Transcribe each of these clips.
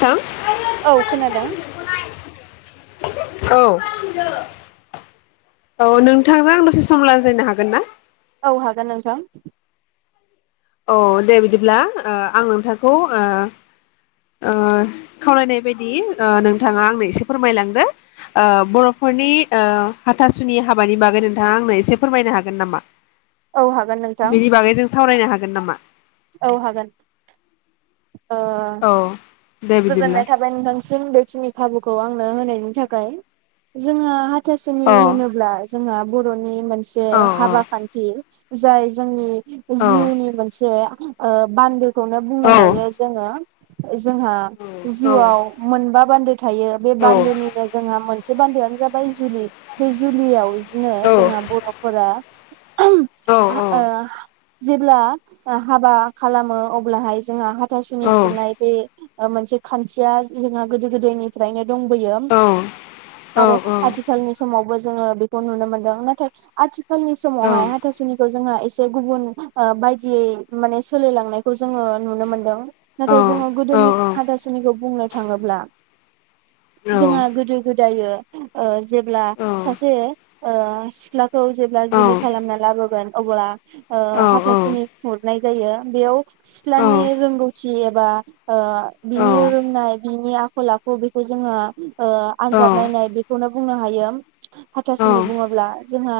थां औ खोनादों। औ औ नोंथांजों आं दसे सम लाजायनो हागोन ना? औ हागोन नोंथां। औ दे बिदिब्ला ओ आं नोंथांखौ ओ ओ खावलायनाय बायदि ओ नोंथाङा आंनो एसे फोरमायलांदो ओ बर'फोरनि ओ हाथासुनि हाबानि बागै नोंथाङा आंनो एसे फोरमायनो हागोन नामा? औ हागोन नोंथां बिनि बागै जों सावरायनो हा गोन नामा औ हागोन। ओ औ दे बिदिब्ला गोजोननाय थाबाय नोंथांसिम बेखिनि खाबुखौ आंनो होनायनि [unintelligible] जोङो हाथासुनि औ होनोब्ला जोंहा बर'नि मोनसे औ औ हाबा खान्थि जाय जोंनि औ जिउनि मोनसे ओ बान्दो खौनो औ बुंनो हायो। [unintelligible] जोंहा औ जिउआव मोनबा बान्दो थायो बे औ बानदोनिनो जोंहा मोन मोनसे बान्दोआनो जाबाय जुलि बे जुलियाव बिदिनो औ जोंहा बर'फोरा [inaudible] औ जेब्ला हाबा खालामो अब्लाहाय जोंहा हाथासुनि खुरनाय बे मोनसे खान्थिया जोंहा गोदो गोदायनिफ्रायनो। दंबोयो औ आरो आथिखालनि समावबो जोङो बेखौ नुनो मोन्दों नाथाय आथिखालनि समावहाय हाथासुनिखौ जोंहा एसे गुबुन बायदियै माने सोलायलांनायखौ जोङो नुनो मोनदों नाथाय जोङो औ गोदोनि औ हाथासनिखौ बुंनो थाङोब्ला औ जोंहा गोदो गोद दायो ओ जेब्ला औ सासे ओ सिख्ला खौ जेब्ला जुलि खालामना लाबोगोन अब्ला ओ हाथासुनि खुरनाय जायो बेयाव सिथ्लानि रोंगौथि थि एबा ओ बिनि रोंनाय बिनि आखल आखु बेखौ जोङो ओ आनजाद नायनाय बेखौनो बुंनो हायो हाथासुनि बुङोब्ला जोंहा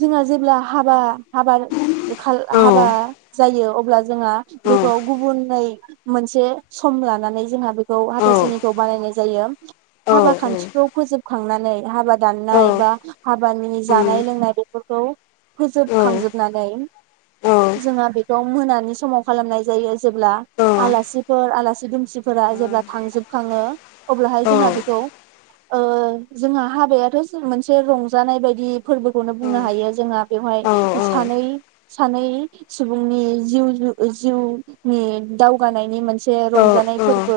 जोंहा जेब्ला हाबा हाबा ओखाल हाबा जायो अब्ला जोंङा बेखौ गुबुनै मोनसे सम लानानै जोंहाबो खौ हाथासुनिखौ बानायनाय जायो हाबा खान्थिखौ फोजोबखांनानै नै हाबा दाननाय बा हाबानि जानाय लोंनाय बेफोरखौ औ फोजोबखांजोबनानै जोंहा बेखौ मोनानि समाव खालामनाय जायो जेब्ला आलासिफोर आलासि दुमसिफोरा जेब्ला थांजोबखाङो अब्लाहाय जोंहा बेखौ ओ जोंहा हाबायाथ मोनसे रंजानाय बायदि फोरबोखौनो बुंनो हायो जोंहा बेवहाय सानै सानै सुबुंनि जिउ जिउ नि दावगानायनि मोनसे मोनसे रंजानाय फोरबो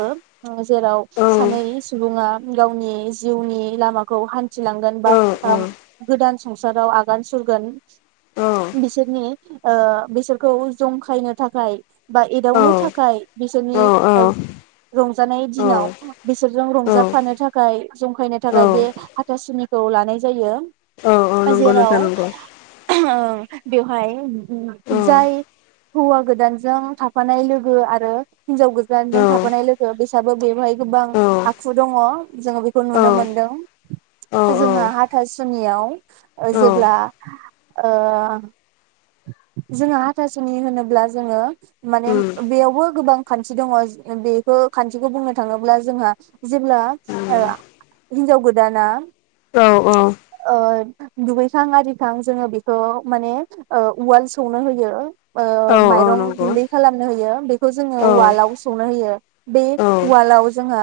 ओ जेराव सानै सुबुङा गावनि जिउनि लामाखौ हान्थिलांगोन [unintelligible] संसाराव आगान सुरगोन बिसोरनि ओ बिसोरखौ जंखायनो थाखाय बा एदावनो थाखाय बिसोरनि रंजानाय दिनाव बिसोरजों रंजा जाफानो थाखाय जंखायनो थाखाय बे हाथासुनिखौ लानाय जायो नंगौ जेराव नोंथां नंगौ ओ बेवहाय औ जाय हौवा गोदानजों थाफानाय लोगो आरो हिनजाव गोदानजों थाफानाय लोगो बिसाबो बेवहाय गोबां औ औ आखु दङ जोङो बेखौ नुनो मोनदों औ जोंहा हाथासुनियाव ओ जेब्ला ओ जोंहा हाथासु'नि होनोब्ला जोङो माने बेयावबो गोबां खान्थि दङ बेखौ खान्थिखौ बुंनो थाङोब्ला जोंहा जेब्ला ओ हिन्जाव गोदाना औ औ ओ दुगैखां आरिखां जोङो बेखौ माने ओ उवाल सौनो होयो ओ औ औ माइरं नंगौ गुन्दै खालामनो होयो खौ जोङो औ उवालाव सौनो होयो बे औ उवालाव जोंहा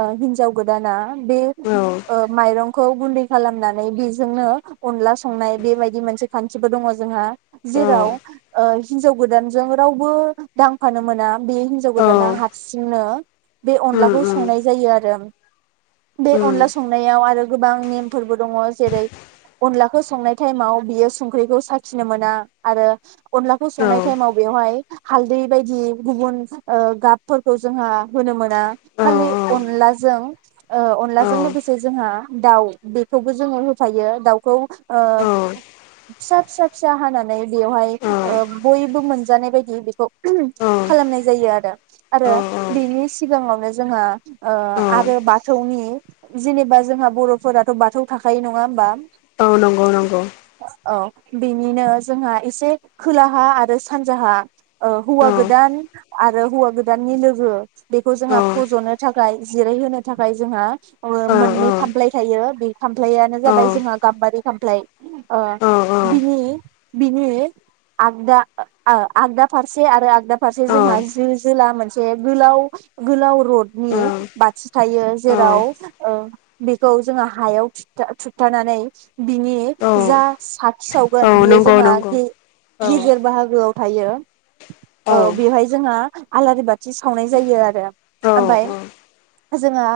ओ हिन्जाव गोदाना बे औ ओ माइरं खौ गुन्दै खालामनानै बेजोंनो अनला संनाय बेबायदि मोनसे खान्थिबो दङ जोंहा औ जेराव ओ हिनजाव गोदानजों रावबो दांफानो मोना बे हिनजाव औ गोदाना हारसिंनो बे उम अनलाखौ उम संनाय जायो आरो। बे उम अनला संनायाव आरो गोबां नेमफोरबो दङ जेरै- अनलाखौ संनाय टाइमाव बियो संख्रिखौ साखि नो मोना आरो अनलाखौ औ संनाय टाइमाव बेवहाय हालदै बायदि गुबुन ओ गाबफोरखौ जोंहा होनो मोना औ खालि अनलाजों ओ औ अनलाजों लोगोसे जोंहा दाउ बेखौबो जोङो होफायो दाउखौ ओ फिसा फिसा फिसा हानानै बेवहाय ओ बयबो मोनजानाय बायदि बेखौ औ [unintelligible] खालामनाय जायो आरो। औ आरो बिनि सिगाङावनो जोंहा ओ औ आरो बाथौनि जेनेबा जोंहा बर'फोराथ' बाथौ थाखायो नङा होमबा औ नंगौ नंगौ औ बेनिनो जोंहा एसे खोलाहा आरो सानजाहा ओ औ हौवा गोदान आरो हौवा गोदाननि लोगो बेखौ औ जोंहा फज'नो थाखाय जिरायहोनो थाखाय जोंहा ओ औ मोननै खामफ्लाय थायो बे खामफ्लायानो जाबाय जोंहा गाम्बारि खामफ्लाय ओ औ बिनि बिनि आगदा ओ आगदा फारसे आरो आगदा फारसे औ जोंहा जो जोला मोनसे बे गोलाव गोलाव रड नि बाथि थायो जेराव ओ बेखौ जोङो हायाव थुथ थुथानानै बिनि जा सा थि औ सावगोन बियो नंगौ जोंहा नंगौ औ गे'गेजेर बाहागोआव थायो बियो औ बेवहाय जोंहा आलारि बाथि सावनाय जायो आरो औ ओमफाय जोंहा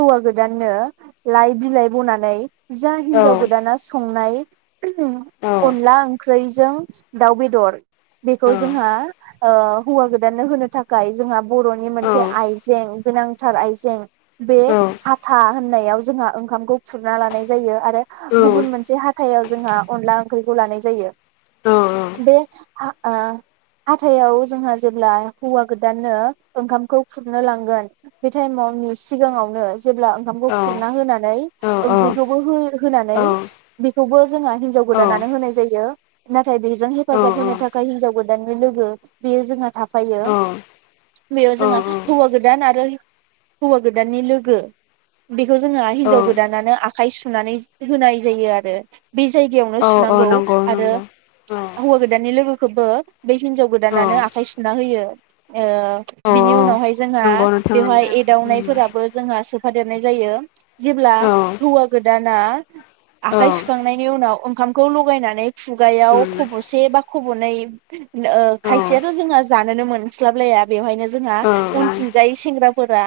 हौवा गोदाननो लाइ बिलाइ बनानै जा हिन्जाव गोदाना संनाय ओ सङो औ औ अनला ओंख्रैजों दाउ बेदर बेखौ जोंहा ओ हौवा गोदाननो होनो थाखाय जोंहा बर'नि मोनसे आइजें गोनांथार आइजें बे औ हाथा होननायाव जोंहा ओंखामखौ खुरना लानाय जायो आरो गुबन मोनसे हाथ थायाव जोंहा अनला ओं ओंख्रिखौ लानाय जायो बे हा ओ हाथाइआव जोंहा जेब्ला हौवा गोदाननो ओंखामखौ खुरनो लांगोन बे टाइम मनि सिगाङावनो जेब्ला ओंखामखौ खुरना होनानै ओंख्रिखौबो हो होनानै बेखौबो जोंहा हिनजाव गोद दानानो होनाय जायो नाथाय बेजों हेफाजाब औ होनो थाखाय हिनजाव गोदाननि लोगो बेयो जोंहा थाफायो औ बेयाव औ जोंहा हौवा गोदान आरो हि हौवा गोदाननि लोगो। बेखौ जोंहा औ हिनजाव गोदानानो आ आखाइ सुनानैस होनाय जायो आरो बे जायगायावन औ औ नंगौ आरो नंगौ औ हौवा गोदान नि लोगो खोबो बे हिनजाव औ गोदानानो आखाइ सुना होयो ओ औ औ बिनि उनावहाय ज जोंहा नंगौ नोंथां बेवहाय नंगौ उम एदावनायफोराबो जोंहा सुब थाफा देरनाय जायो जेब्ला औ हौवा गोदाना औ आखाइ सुखांनायनि उनाव ओंखामखौ लगायनानैब खुगायाव उम खबसे बा खबनै ओ औ खायसेयाथ' जोंहा जानोनो मोनस्लाबलाया बेवहायनो जोंहा औ औ उम औ उनथिंजाय सेंग्राफोरा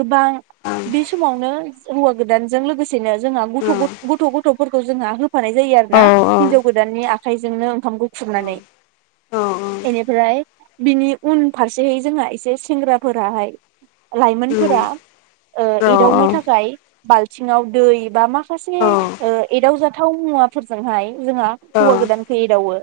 गोबां औ बे समावनो हौवा गोदानजों लोगोसेनो जोंहा गथ' गथ गथ' गथ'फोरखौ जोंहा होफानाय जायो आरो ना हिनजाव गोदाननि आखाइजोंनो ओंखामखौ खुरनानै बेनिफ्राय बिनि उन फारसेहै जोंहा एसे सेंग्राफोराहाय लाइमोनफोरा ओ एदावनो थाखाय बालथिङाव दै बा माखासे ओ एदावजाथाव मुवा फोरजों हाय जोंहा हौवा गोदानखो एदावो।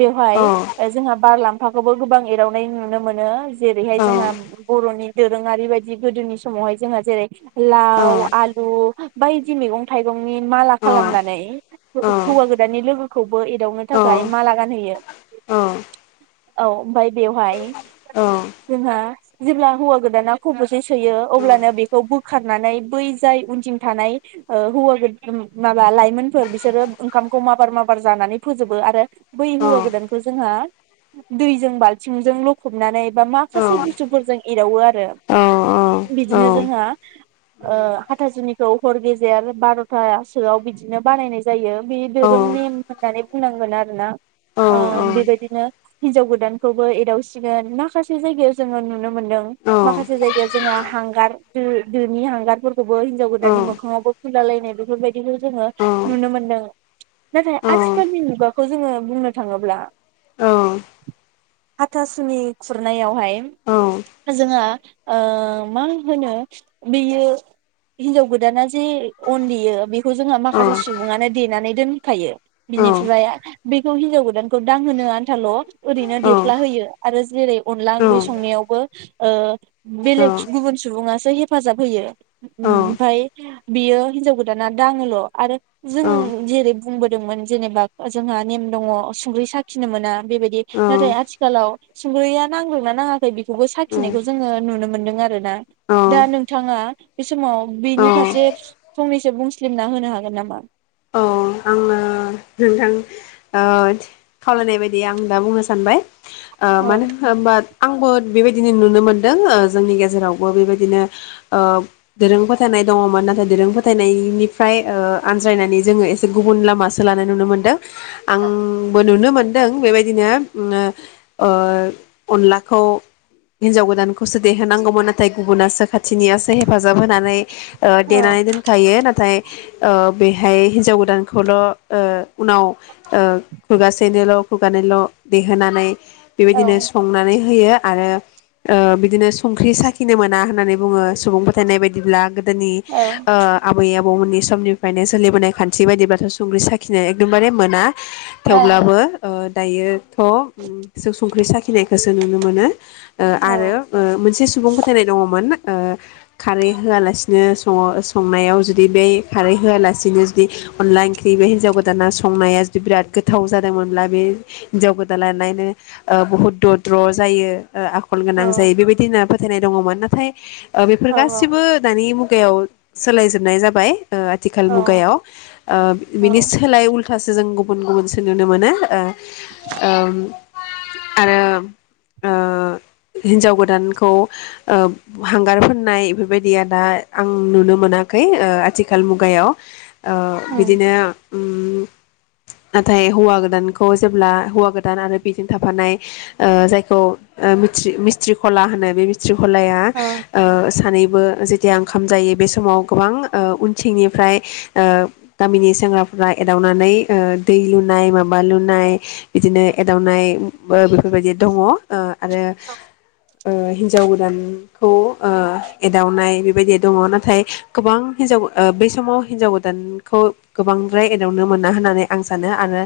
बेवहाय ओ जोंहा बारलामफाखौबो गोबां एरावनाय नुनो मोनो जेरैहाय जोंहा बर'नि दोरोङारि बायदि गोदोनि समावहाय जोंहा जेरै लाव, आलु बायदि मैगं थाइगंनि माला खालामनानै फोर हौवा गोदाननि लोगोखौबो एदावनो थाखाय माला गानहैयो औ ओमफाय बेवहाय जोंहा जेब्ला हौवा गोदाना खबसे सोयो अब्लानो बेखौ बोखारनानै बै जाय उनथिं थानाय ओ हौवा गोदान माबा लाइमोनफोर बिस बिसोरो ओंखामखौ माबार माबार जानानै फोजोबो आरो बै हौवा गोदानखौ जोंहा दैजों बालथिंजों लखबनानै बा माखासे बुस्थुफोरजों एदावो आर रो बिदिनो जोंहा ओ हाथासुनिखौ हर गेजेर बार'थासोआव बिदिनो बानायनाय ज जायो। बे दोरों नेम होननानै, होनांगोन आरोना ओ बेबायदिनो हिनजाव गोदानखौबो एदावसिगोन माखासे जायगायाव जोङो नुनो, मोनदों माखासे जायगायाव जोंहा, दार ओ दोनि हांगारफोरखौबो हिजाव औ गोदान, गोदाननि मोखांङावबो फुनला लाय बेफोरबायदिनो जोङो, औ औ नुनो मोनदों नाथाय औ आथिखालनि मुगाखौ जोङो बुंनो थाङोब्ला, औ हाथासुनि खुरनायावहाय, औ जोङो ओ मा होनो बेयो हिनजाव गोदाना जे अन देयो बे बेखौ जोङा औ माखासे देनानै दोनखायो औ बिनिफ्राय बेखौ हिनजाव गोदानखौ दांहोनो आन्थाल' ओरैनो देफ्ला होयो आरो जेरै अनला ओंख्रि औ संनायावबो, ओ बेलेग गुबुन सुबुंङा‌, हेफाजाब होयो ओमफ्राय बियो हिनजाव गोदाना दाङोल' आरो जों जेरै बुंबोदोंमोन जेनेबा जोंहा नेम दङ सुंग्रि साखिनो मोना, बेबायदि नाथाय आथिखालाव, संख्रैया नांदोंना नाङाखै बिख बिखौबो साखिनायखौ जोङो नुनो मोनदों आरो दा औ नोंथाङा, बे समाव औ बेनि फारसे फंनैसो बुं फुस्लिमना होनो हागोन नामा? औ आङो नोंथां ओ खावलायनाय बायदि आं दा बुंनो सानबाय, ओ औ मानो होमबा आंबो बेबायदि, दिनै नुनो मोनदों ओ जोंनि गेजेरावबो बेबायदिनो ओ दोरों फोथायनाय दङमोन नाथाय दोरों फोथायनायनिफ्राय ओ आनज्रायनानै जोङो एसे, गुबुन लामासो लानाय नुनो मोनदों आंबो नुनो मोनदों बेबायदिनो अ अनलाखौ हिनजाव गोदानखौसो देहोनांगौमोन नाथाय गुबुनासो खाथ थिनियासो हेफाजाब होनानै ओ औ देनानै दोनखायो नाथाय ओ बेहाय हिनजाव गोद गोदानखौल' ओ उनाव ओ खुगासेनिल' खुगानिल' देहोनानै, औ बेबायदिनो संनानै होयो आरो ओ बिदिनो संख्रि साखिनो मोना होननानै बुङो सुबुं फोथायनाय बायदिब्ला गो दोनि औ ओ आबै आब बौ मोननि समनिफ्रायनो सोलिबोनाय खान्थ थि बायदिब्लाथ संख्रि साखिनाय एकदमबारे मोना थेवब्लाबो ओ दायोथ जों संख्रि साखिनायखौसो नुनो मोनो। ओ औ आरो ओ मोनसे सुबुं फोथायनाय दङमोन। ओ खारै होआलासिनो संओ संनायाव जुदि बे खारै होआलासिनो जुदि अनला ओंख्रि बे हिन्जाव गोदाना संनाया जुदि बिराद गोथाव जादोंमोनब्ला बे हिनजाव गोदाला लायनो ओ बहुद दद्र जायो। ओ आखल औ गोनां जायो बेबायदि होनना फो फोथायनाय दङमोन नाथाय ओ बेफोर औ गासिबो दानि मु गायाव सोलायजोबनाय जाबाय ओ आथिखाल औ मुगायाव ओ औ बिनि सोलाय उ उल्थासो जों गुबुन गुबुनसो नुनो मोनो ओ ओम आरो ओ हिन्जाव गोदानखौ ओ हांगार फोननाय बेफोरबायदिया दा आं नुनो मोनाखै ओ आथिखाल मुगायाव ओ बिदिनो ओम नाथाय हौवा गोदानखौ जेब्ला हौवा गोदान आरो बेजों थाफानाय ओ जायखौ ओ मिस्टि मिस्ट्रिखला होनो बे मिस थ्रिखलाया ओ सानै बो जेथिया ओंखाम जायो बे समाव गोबां ओ उनथिंनिफ्राय ओ गामिनि सेंग्राफ्रा एदावनानै ओ दै लुनाय माबा लुनाय बिदिनो एदावनाय बो बेफोरबायदि दङ ओ आरो ओ हिन्जाव गोदान खौ ओ एदावनाय बेबायदिया दङ नाथाय गोबां हिन्जाव ओ बै समाव हिन्जाव गोदानखौ गोबांद्राय एदावनो मोना होननानै आं सानो आरो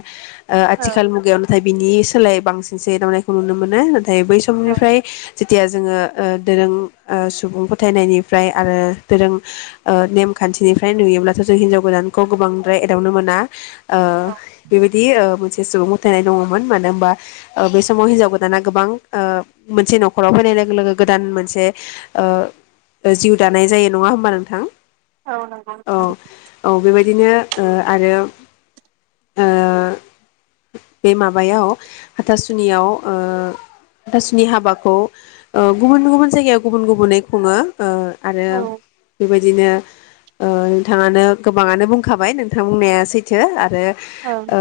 ओ आथिखाल मुगायाव नाथाय बिनि सोलाय बांसिनसो एदावनायखौ नुनो मोनो थाय बै समनिफ्राय जेथिया जोङो ओ दोरों ओ सुबुं फोथायनायनिफ्राय आरो दोरों ओ नेमखान्थिनिफ्राय नुयोब्ला ज ज हिन्जाव गोदानखौ गोबांद्राय एदावनो मोना आ बेबायदि ओ मोनसे जे सुबुं गोथायनाय दङमोन मानो होनबा ओ बे समाव हिनजाव गोदाना गोबां ओ मोनसे नखराव फैनाय लोगो लोगो गोदान मोनसे ओ जिउ दानाय जायो नङा होमबा नोंथां? औ नंगौ औ नोंथां। औ बेबायदिनो ओ आरो ओ बे माबायाव हाथासुनियाव ओ हाथासुनि हाबाखौ ओ गुबुन गुबुन जायगायाव गुबुन गुबुनै खुङो। ओ आरो औ बेबायदि बिदिनो ओ नोंथाङानो गोबाङानो बुंखाबाय नोंथां बुंनाया सैथो आरो औ [unintelligible] ओ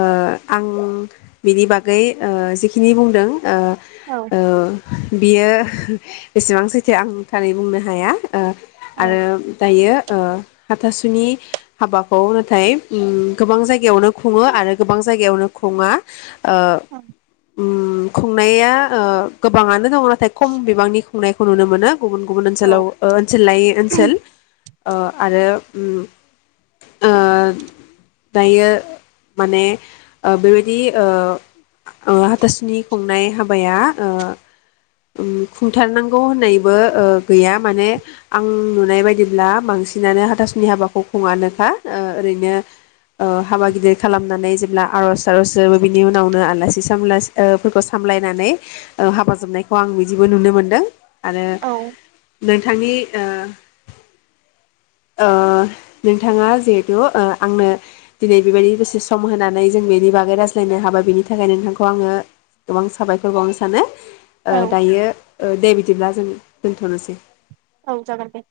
आं बिनि बागै ओ जिखिनि बुंदों ओ औ ओ बियो बेसेबां सैथो आंथारै बुंनो हाया ओ आरो दायो ओ हाथासुनि हाबाखौ नाथाय उम गोबां जायगायावनो खुङो आरो गोबां जायगायावनो खुङा ओ औ उम खुंनाया ओ गोबाङानो दङ नाथाय खम बिबांनि संनायखौ नुनो मोनो गुबुन गुबुन औ ओनसोलाव ओ ओनसोल लायै ओनसोल ओ आरो उम ओ दायो माने ओ बेबायदि ओ ओ हाथासुनि खुंनाय हाबाया ओ खुंथारनांगौ होननायबो ओ गैया माने आं नुनाय बायदिब्ला बांसिनानो हाथास नि हाबाखौ खुङानोखा ओ ओरैनो ओ हाबा गिदिर खालामनानै जेब्ला आर'ज थार'ज जोबो बिनि उनावनो आलासि सामलासओफोरखौ सामलायनानै ओ हाबा जोबनायखौ आं बिदिबो नुनो मोनदों। आरो औ नोंथांनि ओ ओ नोंथाङा जिहेथु ओ आंनो दिनै बेबायदि बेसे सम होनानै जों बेनि बागै रायज्लायनो हाबाय बेनि थाखाय नोंथांखौ आङो गोबां साबायखर बावनो सानो। ओ औ दायो ओ दे बिदिब्ला जों दोन्थ'नोसै औ जागोन दे